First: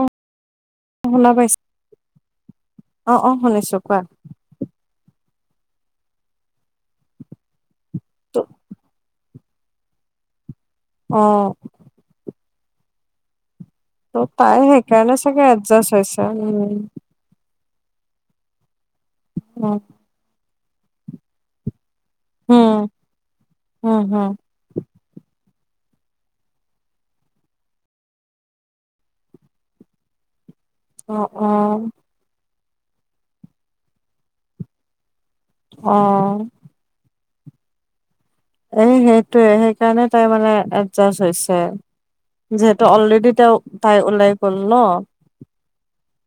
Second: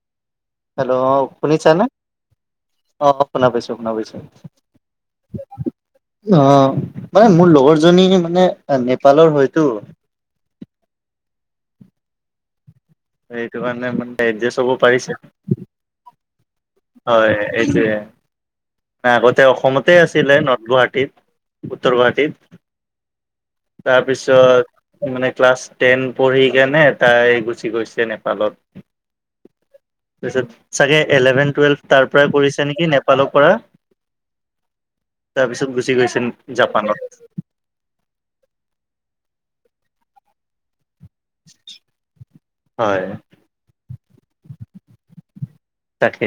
অ', hello অ, শুনা পাইছা শুনিছানে, অ, শুনা পাইছো শুনা পাইছো। অ', মানে মোৰ লগৰ জনী ত মানে, নেপালৰ হয়। [unintelligible] অ', [unintelligible] মানে ত' এডজাষ্ট তাই হ'ব পাৰিছে সেইকাৰণে চাগে এডজাষ্ট হৈছে, উম, হয় এইটোৱে আগতে উম অসমতে আছিলে নৰ্থ গুৱাহাটীত, উত্তৰ গুৱাহাটীত। উম হম হম তাৰপিছত, মানে ক্লাছ টেন পঢ়ি কেনে তাই গুচি গৈছে নেপালত, তাৰপিছত চাগে অ অ এলেভেন টুৱেল্ভ তাৰ পৰাই কৰিছে নেকি নেপালৰ পৰা? তাৰপিছত অ গুচি গৈছিল, জাপানত। এই সেইটোৱে সেইকাৰণে তাই মানে এডজাষ্ট হৈছে। যিহেতু হয় অলৰেডি তেওঁ, তাই ওলাই লগ ন'। তাকে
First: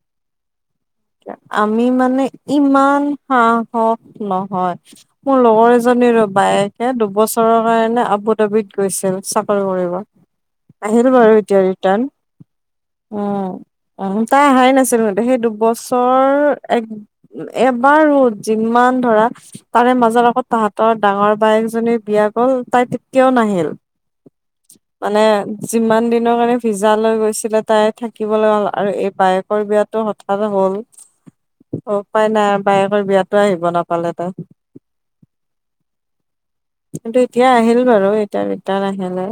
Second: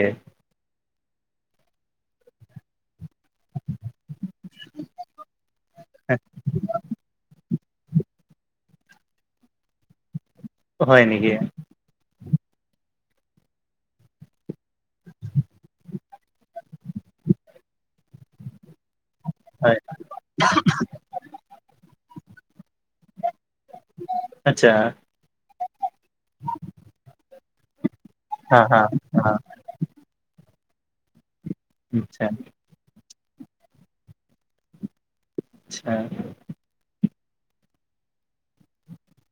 আমি মানে, ইমান সাহস নহয়, মোৰ লগৰ এজনীৰো বায়েকে দুবছৰৰ কাৰণে আবু ডাবিত গৈছিল চাকৰি কৰিব, হয় আহিল নেকি বাৰু এতিয়া ৰিটাৰ্ণ। উম, অ, তাই অহাই নাছিল মানে, সেই দুবছ [unintelligible] এক, এবাৰো যিমান ধৰা হয় তাৰে মাজত আকৌ তাহাঁতৰ ডাঙৰ বাইকজনী বিয়া গ'ল, তাই তেতিয়াও নাহিল। আচ্ছা। মানে যিমান দিনৰ কাৰণে ভিজা লৈ গৈছিলে তাই থাক হা হা [unintelligible] আৰু এইৰ হা বায়েকৰ বিয়াটো হঠাৎ হ'ল। অ', আচ্ছা উপাই নাই বায়েকৰ বিয়াতো আহিব নাপালে তাই। আচ্ছা। কিন্তু এতিয়া আহিল বাৰু, এতিয়া ৰিটাৰ্ণ আহিলে।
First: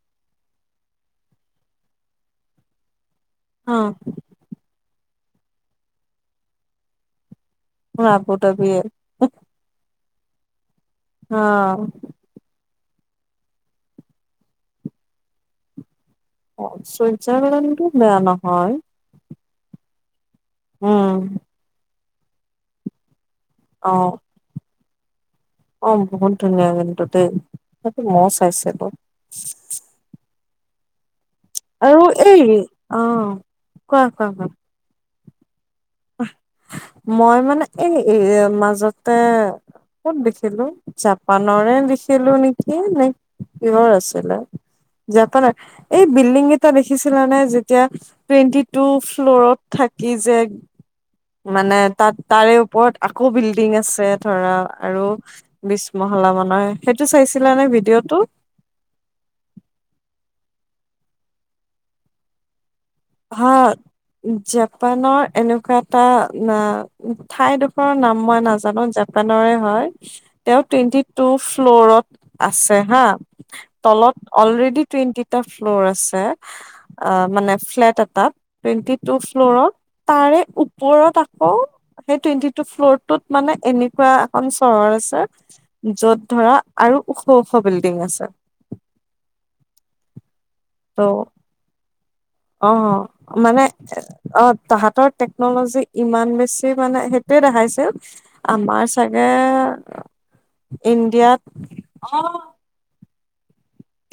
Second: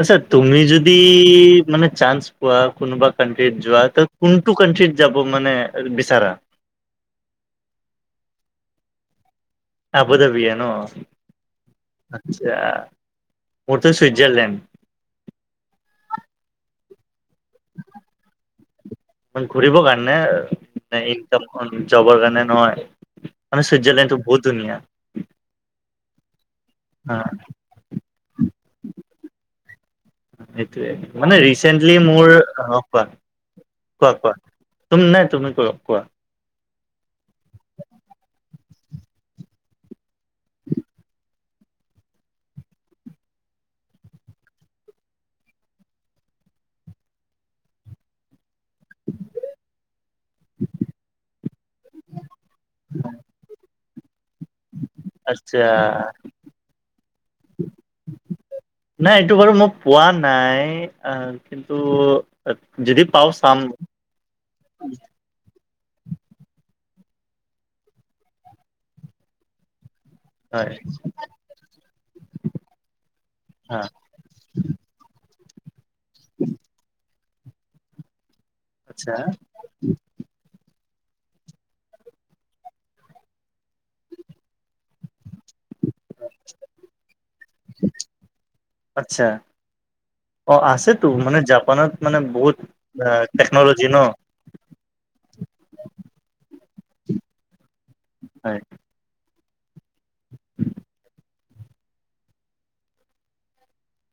আচ্ছা তুমি যদি, মানে চান্স পোৱা, কোনোবা কাট্ৰিত অ' যোৱাটো কোনটো কানট্ৰিত যাব মানে, বিচাৰা? মোৰ আবত আবিয়ে আবধআবিয়ে ন আচ্ছা মোৰটো ছুইজাৰলেণ্ড ছুইজাৰলেণ্ডটো বেয়া নহয়। মানেৰ উম, ইনকামখন জবৰ কাৰণে নহয় মানে, অ'। চুইজাৰলণ্ডটো বহুত ধুনীয়া। অ বহুত ধুনীয়া কিন্তু হা দেই সেইটো মৌও চাইছিলো। সেইটোয়ে মানে ৰিচেন্টলি আৰু মোৰ এই কোৱা অ কোৱা কোৱা তুম নে তুমি ক কোৱা? মই মানে এই মাজতে ক'ত দেখিলো জাপানৰে দেখিলো নেকি নে কিহৰ আছিলে। জাপানা এই বিল্ডিং এটা দেখিছিলা নে যেতিয়া টুৱেন্টি টু ফ্লৰত থ- থাকি যে মানে তাত তাৰে ওপৰত আকৌ বিল্ডিং আছ- ধৰা আৰু আচ্ছা বিষ্মহলা মানয় সেইটো চাইছিলা নে ভিডিঅ'টো। নাই এইটো বাৰু মই পোৱা নাই কিন্তু যদি পাও হ চাম জাপানৰ এনেকুৱা টা না ঠাইডোখৰৰ নাম মই নাজানো জাপানৰে হয়। তেওঁ হয় টুৱেণ্টি টু ফ্ল'ৰত আছে হা হা তলত অলৰেডি টুৱেণ্টি টা ফ্ল'ৰ আছে আ মানে ফ্লেট এটাত টুৱেণ্টি আচ্ছা টু ফ্ল' তাৰে ওপ- ফ্ৰৰ আকৌ সেই টুৱেণ্টি টু ফ্ল'ৰ টোত মানে এনেকুৱা এখন চহৰ আছে। য'ত ধৰা আৰু ওখ ওখ বিল্ডিং আছে। আচ্ছা অ আছেতো ত' মানে জাপানত মানে বহুত অ মানে টেকনলজি ন অ তাহাতৰ টেকনলজি ইমান বেছি মানে সেইটোয়ে দেখাইছিল হয় আমাৰ চাগে। ইণ্ডিয়াত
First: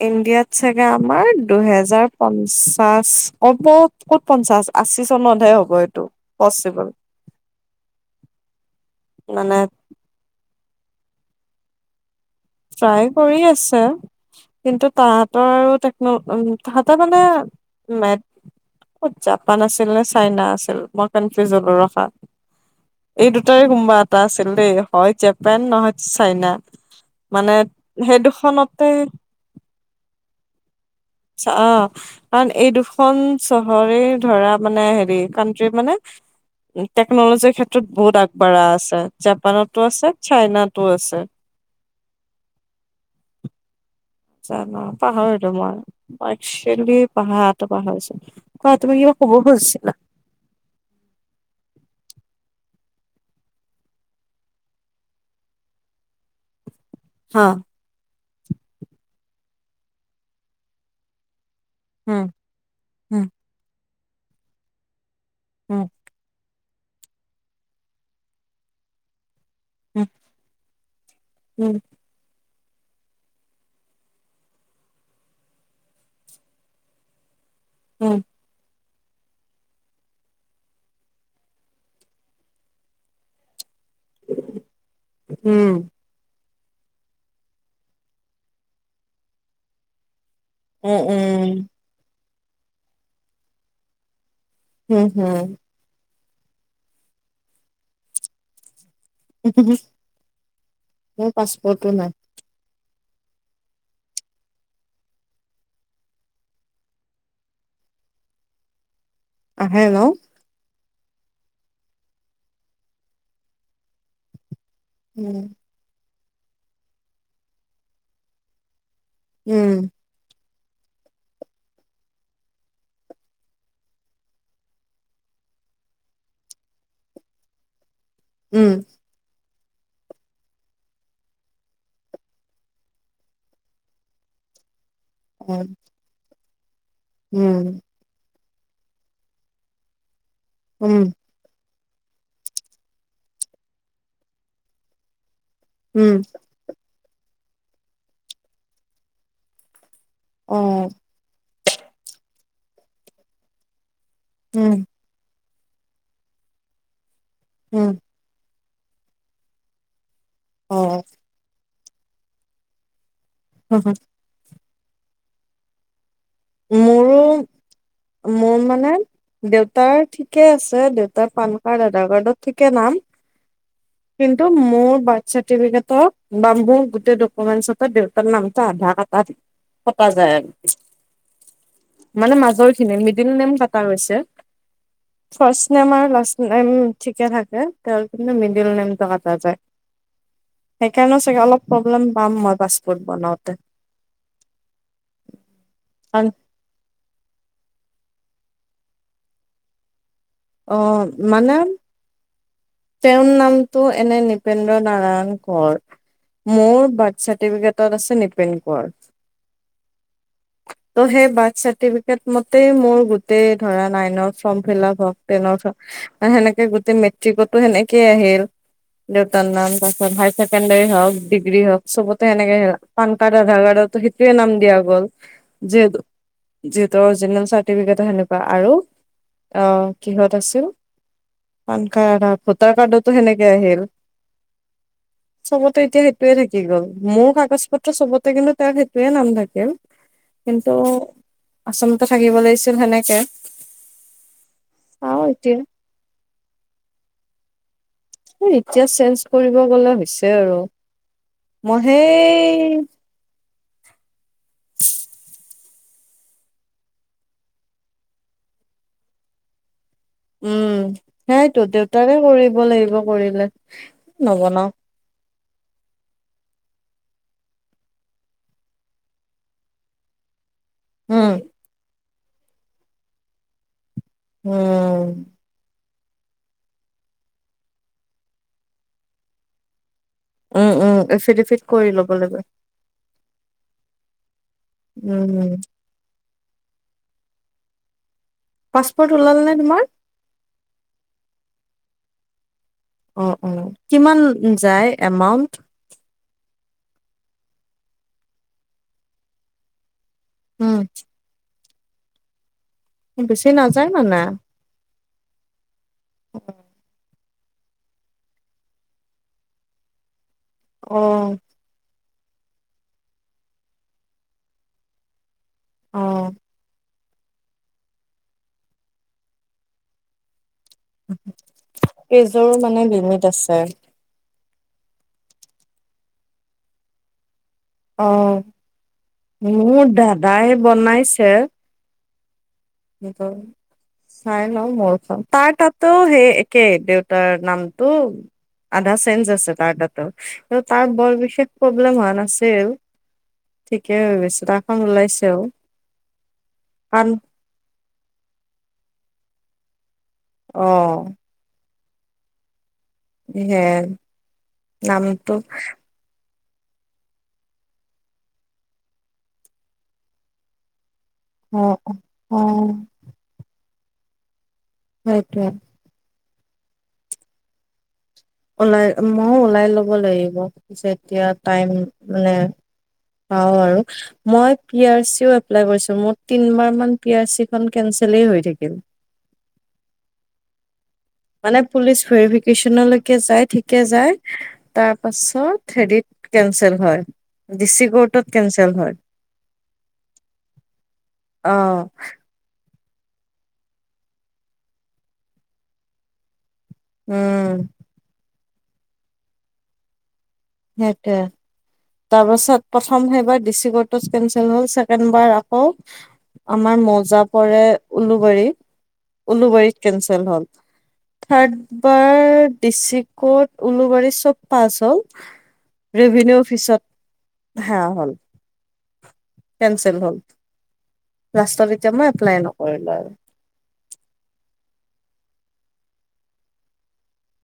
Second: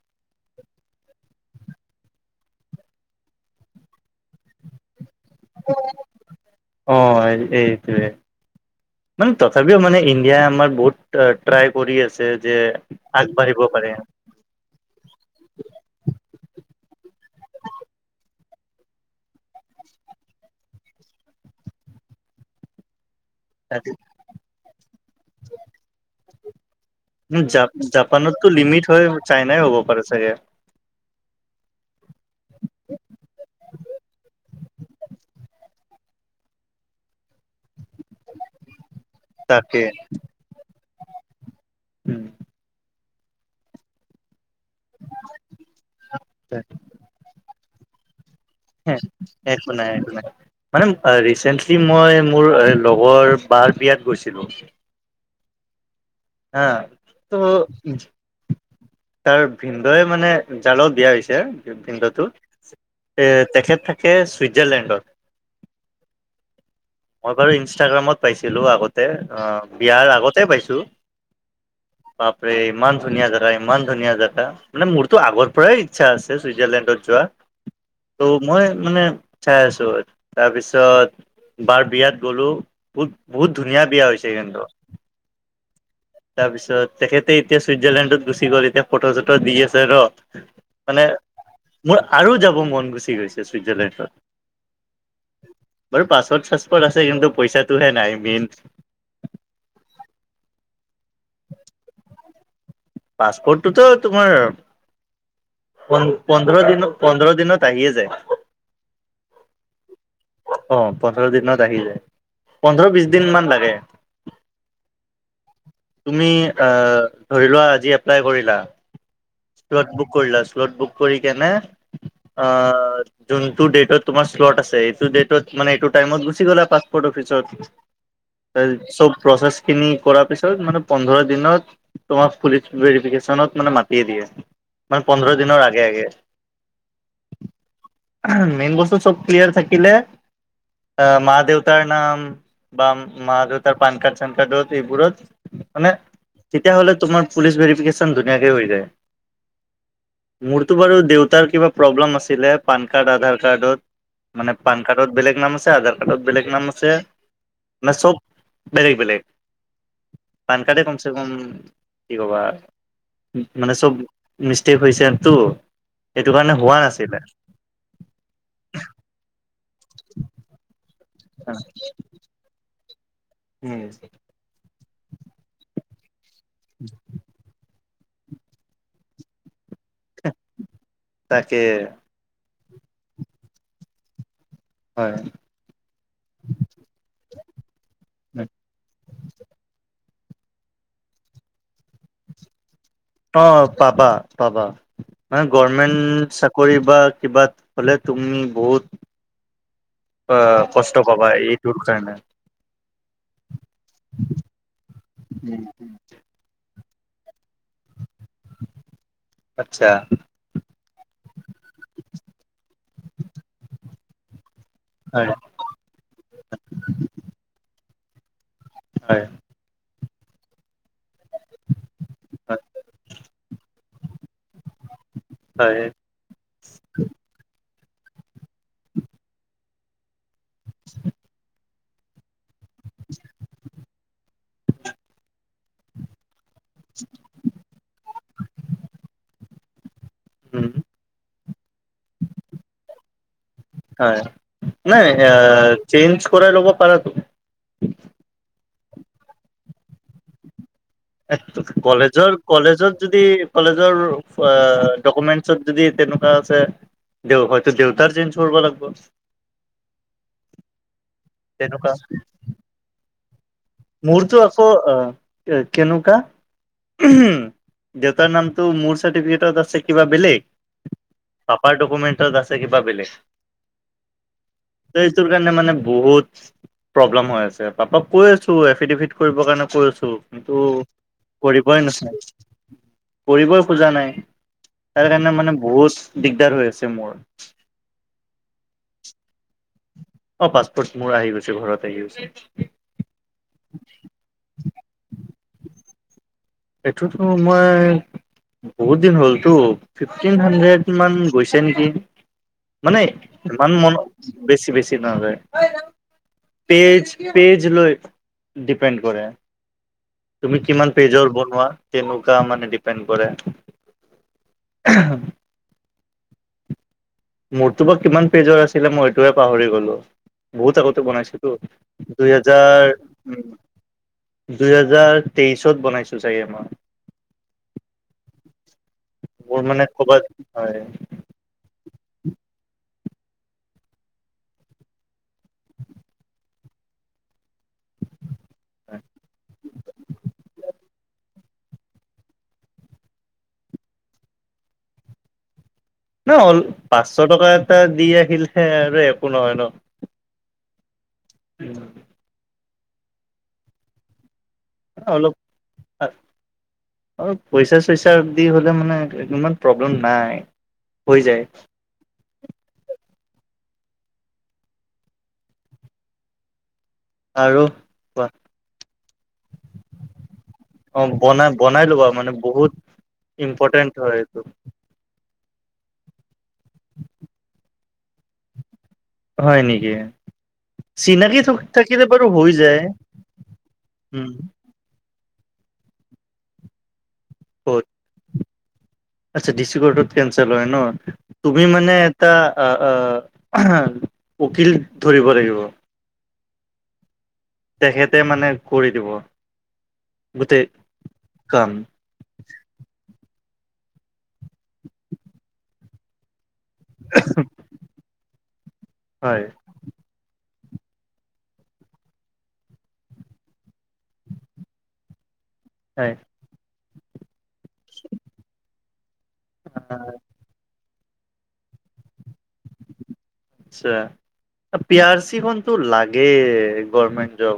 ইণ্ডিয়াত চাগে আমাৰ দুহেজাৰ পঞ্চাশ ক'ব ক'ত পঞ্চাশ আশী ত নধৰে হ'ব এইটো পচিবল। অ এইটোৱে মানে তথাপিও মানে ইণ্ডিয়াই আমাৰ বহুত ট্ৰাই কৰি আছে। যে ট্ৰাই কৰি আগবাঢ়িব আছে পাৰে কিন্তু তাহতৰ টেক ন উম তাহাঁতে মানে ম- জাপান আছিল নে চাইনা আছিল মই কন ফিউজ হলো ৰখা। এই দুটাৰে কোনবা এটা আছিল দেই হয় জাপান নহয় চাইনা। মানে সেই জাপানতটো লিমিট দুখনতে হয়, চাইনাই হ'ব পাৰে চাগে। অ কাৰণ এই দুখন চহৰে ধৰা মানে হেৰি কানট্ৰি মানে টেকনলজিৰ ক্ষেত্ৰত বহুত আগবঢ়া আছে তাকে জাপানতো আছে চাইনাত ত আছে। উম জান পাহৰিলো মই তাকে একচেউলি পাহৰাটো পাহৰিছোঁ। একো নাই একো নাই মানে ৰিচেণ্ট আজি মই মোৰ লগৰ বাৰ বিয়াত গৈছিলোঁ। হা হা ত তাৰ ভিনদেউ মানে জালত দিয়া হৈছে ভিনদেউতো উম উম এ তেখেত থাক- কে ছুইজাৰলেণ্ডত ওক মই বাৰু ইনষ্টাগ্ৰামত পাইছিলো আগতে। অ উম বিয়াৰ আগতে পাইছো। উম ইমান ধুনীয়া জেগা, ইমান ধুনীয়া জেগা মানে মোৰতো আগৰ পৰাই ইচ্ছা আছে চুইজাৰলেণ্ডত যোৱা। উম ত মই মানে চাই আছো তাৰপিছত বাৰ বিয়াত গ'লো, বহুত বহুত ধুনীয়া বিয়া হৈছে কিন্তু। হুম, তাৰপিছত, তেখেতে এতিয়া চুইটজাৰলেণ্ডত গুচি গ'ল এতিয়া ফটো চটো দি আছে আৰু। উম, উম, আৰু যাব মন গুচি গৈছে ছুইটজাৰলেণ্ডত। [unintelligible] চাছপট আছে কিন্তু পইচাটোহে নাই মেইন। মোৰ পাছপৰ্টো নাই। পাছপোৰ্টতোটো তোমাৰ পোন্ধ পোন্ধৰ দিনত পোন্ধৰ দিনত আহিয়ে যায়। আহে ন? অ', পোন্ধৰ দিনত আহি যায়, পোন্ধৰ বিশ দিন মান লাগে। উম, তুমি আহ, ধৰি লোৱা আজি এপ্লাই কৰিলা, উম বুক কৰিলা [unintelligible] বুক কৰি কেনে আহ যোনটো ডেটত তোমাৰ শ্লট আছে সেইটো ডেটত মানে এইটো টাইমত গুচি গলা পাৰ্শ্বপৰ্তত অফিচত, উম চব প্ৰচেছ খিনি কৰাৰ পিছ মানে পোন্ধৰ দিনত, তোমাক পুলিচ ভেৰিফিকেশ্যনত মানে মাটিয়ে দিয়ে। মানে পোন্ধৰ অ দিনৰ আগে আগে। উম, মেইন বস্তু চব ক্লিয়াৰ থাকিলে, উম অ মা দেউ তাৰ নাম, বা মা দেউতাৰ পান কাৰ্ড চান কাৰ্ডত এইবোৰত মানে, উম তেতিয়াহ'লে তোমাৰ পুলিচ ভেৰিফিকেশ্বন ধুনীয়াকে হৈ যায়। অ মোৰতো বাৰু দেউতাৰ কিবা প্ৰব্লেম আছিলে পান কাৰ্ড আধাৰ কাৰ্ডত। মানে পান উম কাৰ্ডত বেলেগ নাম আছে আধাৰ কাৰ্ডত বেলেগ নাম আছে, মানে উম চব বেলেগ বেলেগ, পান অ কাৰ্ডে কমছে কম, কি ক'বা। মানে চব, মিষ্টেক হৈছে আৰতো। মোৰো, মোৰ মানে, দেউ তাৰ ঠিকে আছে দেউতাৰ পান কাৰ্ড আধাৰ কাৰ্ডত ঠিকে নাম। কিন্তু মোৰ বাৰ্থ চাৰটিপিকেটত বা মোৰ গোটেই ডকুমেনছত বাট দেউতাৰ নামটো আধাৰ কাটত, কটা যায় আৰু। তাকে। মানে মাজৰ খিনি মিডিল নেম কাটা হৈছে। হয়, ফাৰ্ষ্ট নেম আৰু লাষ্ট নেম ঠিকে থাকে, তেওঁৰ কিন্তু মিডিল নেমটো কাটা যায়। সেইকাৰণে চাগে অলপ প্ৰব্লেম পাম মই পাছত অ', পাবা পাবা, মানে কাৰণ গৰৰ্মেণ্ট চাকৰি বা কিবা হলে তুমি বহুত, আ কষ্ট অ পাবা মানে এইটোৰ কাৰণে। তেওঁৰ নামটো এনে নিপেন্দ্ৰ নাৰায়ণ কোঁৱৰ, মোৰ বাৰ্থ চাৰ্টিফিকেটত আছে নিপেন কোঁৱৰ। [unintelligible] ত' সেই বাৰ্থ চাৰ্টিফিকেট মতে মোৰ গোটেই ধৰা নাইনৰ ফ্ৰম ফিলাপ হল। হয় টেনৰ ফৰ্ম, ত' সেনেকে গোটেই মেট্ৰিকতো সেনেকে আহিল, হয় দেউতাৰ নাম বা [unintelligible] হাই ছেকেডেৰী হওক। ডিগ্ৰী হওক চবতে হয়। সেনেকে, পান কাৰ্ড, আধাৰ কাৰ্ডো সেইটোয়ে নাম দিয়া গ'ল, হয় যিহেতু যিহেতু অৰ্জিনেল চা চাৰ্টিফিকেটও সেনেকুৱা আৰু, অ, কিহত আছিল, পান কাৰ্ডত ভোটাৰ কাৰ্ডতো সেনেকে আহিল, চবতে এতিয়া সেইটোয়ে থাকিল। কি গল, মোৰ কাগজ পত্ৰ চবতে কিন্তু তেওঁৰ সেইটোয়ে নাম থাকিল। উম কিন্তু, আচলতে থাকিব লাগিছিল সেনেকে। হয়, নাই চাও এতিয়া আহ চেঞ্জ কৰাই ল'ব পাৰা তো। এতিয়া চেঞ্জ কৰিব গলে হৈছে আৰু এক মই কলেজৰ সেই কলেজত যদি কলেজৰ ডকুমেন্টচত যদি তেনেকুৱা আছে দেউ হয়তো দেউতাৰ চেঞ্চ কৰিব লাগিব উম, সেইয়াইতো তেনেকুৱা দেউতাৰে কৰিব লাগিব কৰিলে মোৰতো আকৌ নবনাও অ, কেনেকুৱা উম হম দেউতাৰ নামটো মোৰ চাৰটিফিকেটত আছে কিবা বেলেগ উম পাপাৰ ডকুমেণ্টত আছে কিবা বেলেগ ত উম। এইটোৰ কাৰণে মানে বহুত প্ৰব্লেম হৈ আছে, পাপাক কৈ আছো এফিডেভিট কৰিবৰ কাৰণে কৈ আছো কিন্তু উম উম এফিডেফিট কৰিবই কৰি ল'ব নাছাই লাগে কৰিবই খোজা নাই তাৰ কাৰণে মানে উম বহুত দিগদাৰ হৈ আছে মোৰ পাছপৰ্ট ওলালেনে তোম অ পাছপোৰ্ট মোৰ আহি গৈছে ঘৰত আহি গৈছে অ, অ, কিমান যায় এমাউন্ট এইটোতো মই বহুত দিন হ'লতো ফিফটিন হাড্ৰেড উম মান গৈছ চে নিদিয়ে মানে বেছি ইমান নাযায় মন মানে বেছি বেছি নহ যায় পেজ, পেজ লৈ ডিপেণ্ড কৰে তুমি কিমান অ পেজৰ ব তেনেকুৱা মানে ডিপেণ্ড কৰে, অহ। অ। মোৰতো বা কিমান পেজৰ আছিলে মই সেইতোৱে পাহৰি গলো বহুত আগতে বনাইছিলোতো দুই কেইযোৰ মানে হেজাৰ লিমিট উম আছে দুহেজাৰ তেইশত বনাইছো চাগে মই। অ মানে মোৰ ক'বাত দাদাই হয়। বনাইছে [unintelligible] চাই লওঁ মোৰখন, তাৰ তাতো সেই একেই দেউতাৰ নাম উম, আদাৰ চেন্স আছে তাৰ তাতেও কিন্তু তাৰ বৰ বিশষটো প্ৰব্লেম হোৱা নাছিল, ঠিকেই বিছনাখন ওলাইছে আৰু। দিলে হল পাঁচশ টকা এটা দি আহিলে আৰু একো নহয় ন অ। উ [unintelligible] হে, নামটো অ পইচা- চইচা দি হ'লে মানে ইমান প্ৰব্লেম নাই হৈ যায় অ, উম। সেইতোৱে আৰু ওলাই মইও ওলাই ল'ব লাগিব অ যেতিয়া বনাই টাইম বনাই ল'বা মানে বহুত পাওঁ আৰু ইম্পৰ্টেন্ট হয় এইটো মই পি আৰ চিও এপ্লাই কৰিছোঁ, মোৰ তিনিবাৰমান পি আৰ চিখন কেনচেলেই হই থাকিল হয় নেকি? চিনাকি মানে পুলিচ থাকিলে বাৰু হৈ যায় ভেৰিফিকেচন লৈকে যাই, ঠিকেই যায় উম তাৰ পাছ চব হেৰিট কেনচেল হয় ডি চি কৰ্টত কেনচেল হয় আট্চা ডিচি ক'ৰ্টট কেনচেল হয় ন তুমি অ', মানে এটা আ আ আহ উকিল ধৰিব লাগিব উম, তেখেতে মানে কৰি দিব গোটেই সেইটোৱে কাম তাৰ পাছত প্ৰথম সেইবাৰ ডিচি ক'ৰ্টত কেনচেল হল ছেকেণ্ড বাৰ আকৌ আমাৰ মৌজা পৰে উলুবাৰীত হয় উলুবাৰীত কেনচেল হ'ল [inaudible] থাৰ্ডবাৰ ডি চি কৰ্ট উলুবাৰীত চব পাছ হ'ল হয় ৰেভিনিউ অফিচত, হা হ'ল কেনচেল হল, লাষ্টত এতিয়া মই এপ্লাই নওঁ। আচ্ছা [unintelligible] পি আৰ চি খনটো লাগে গৰমেণ্ট জব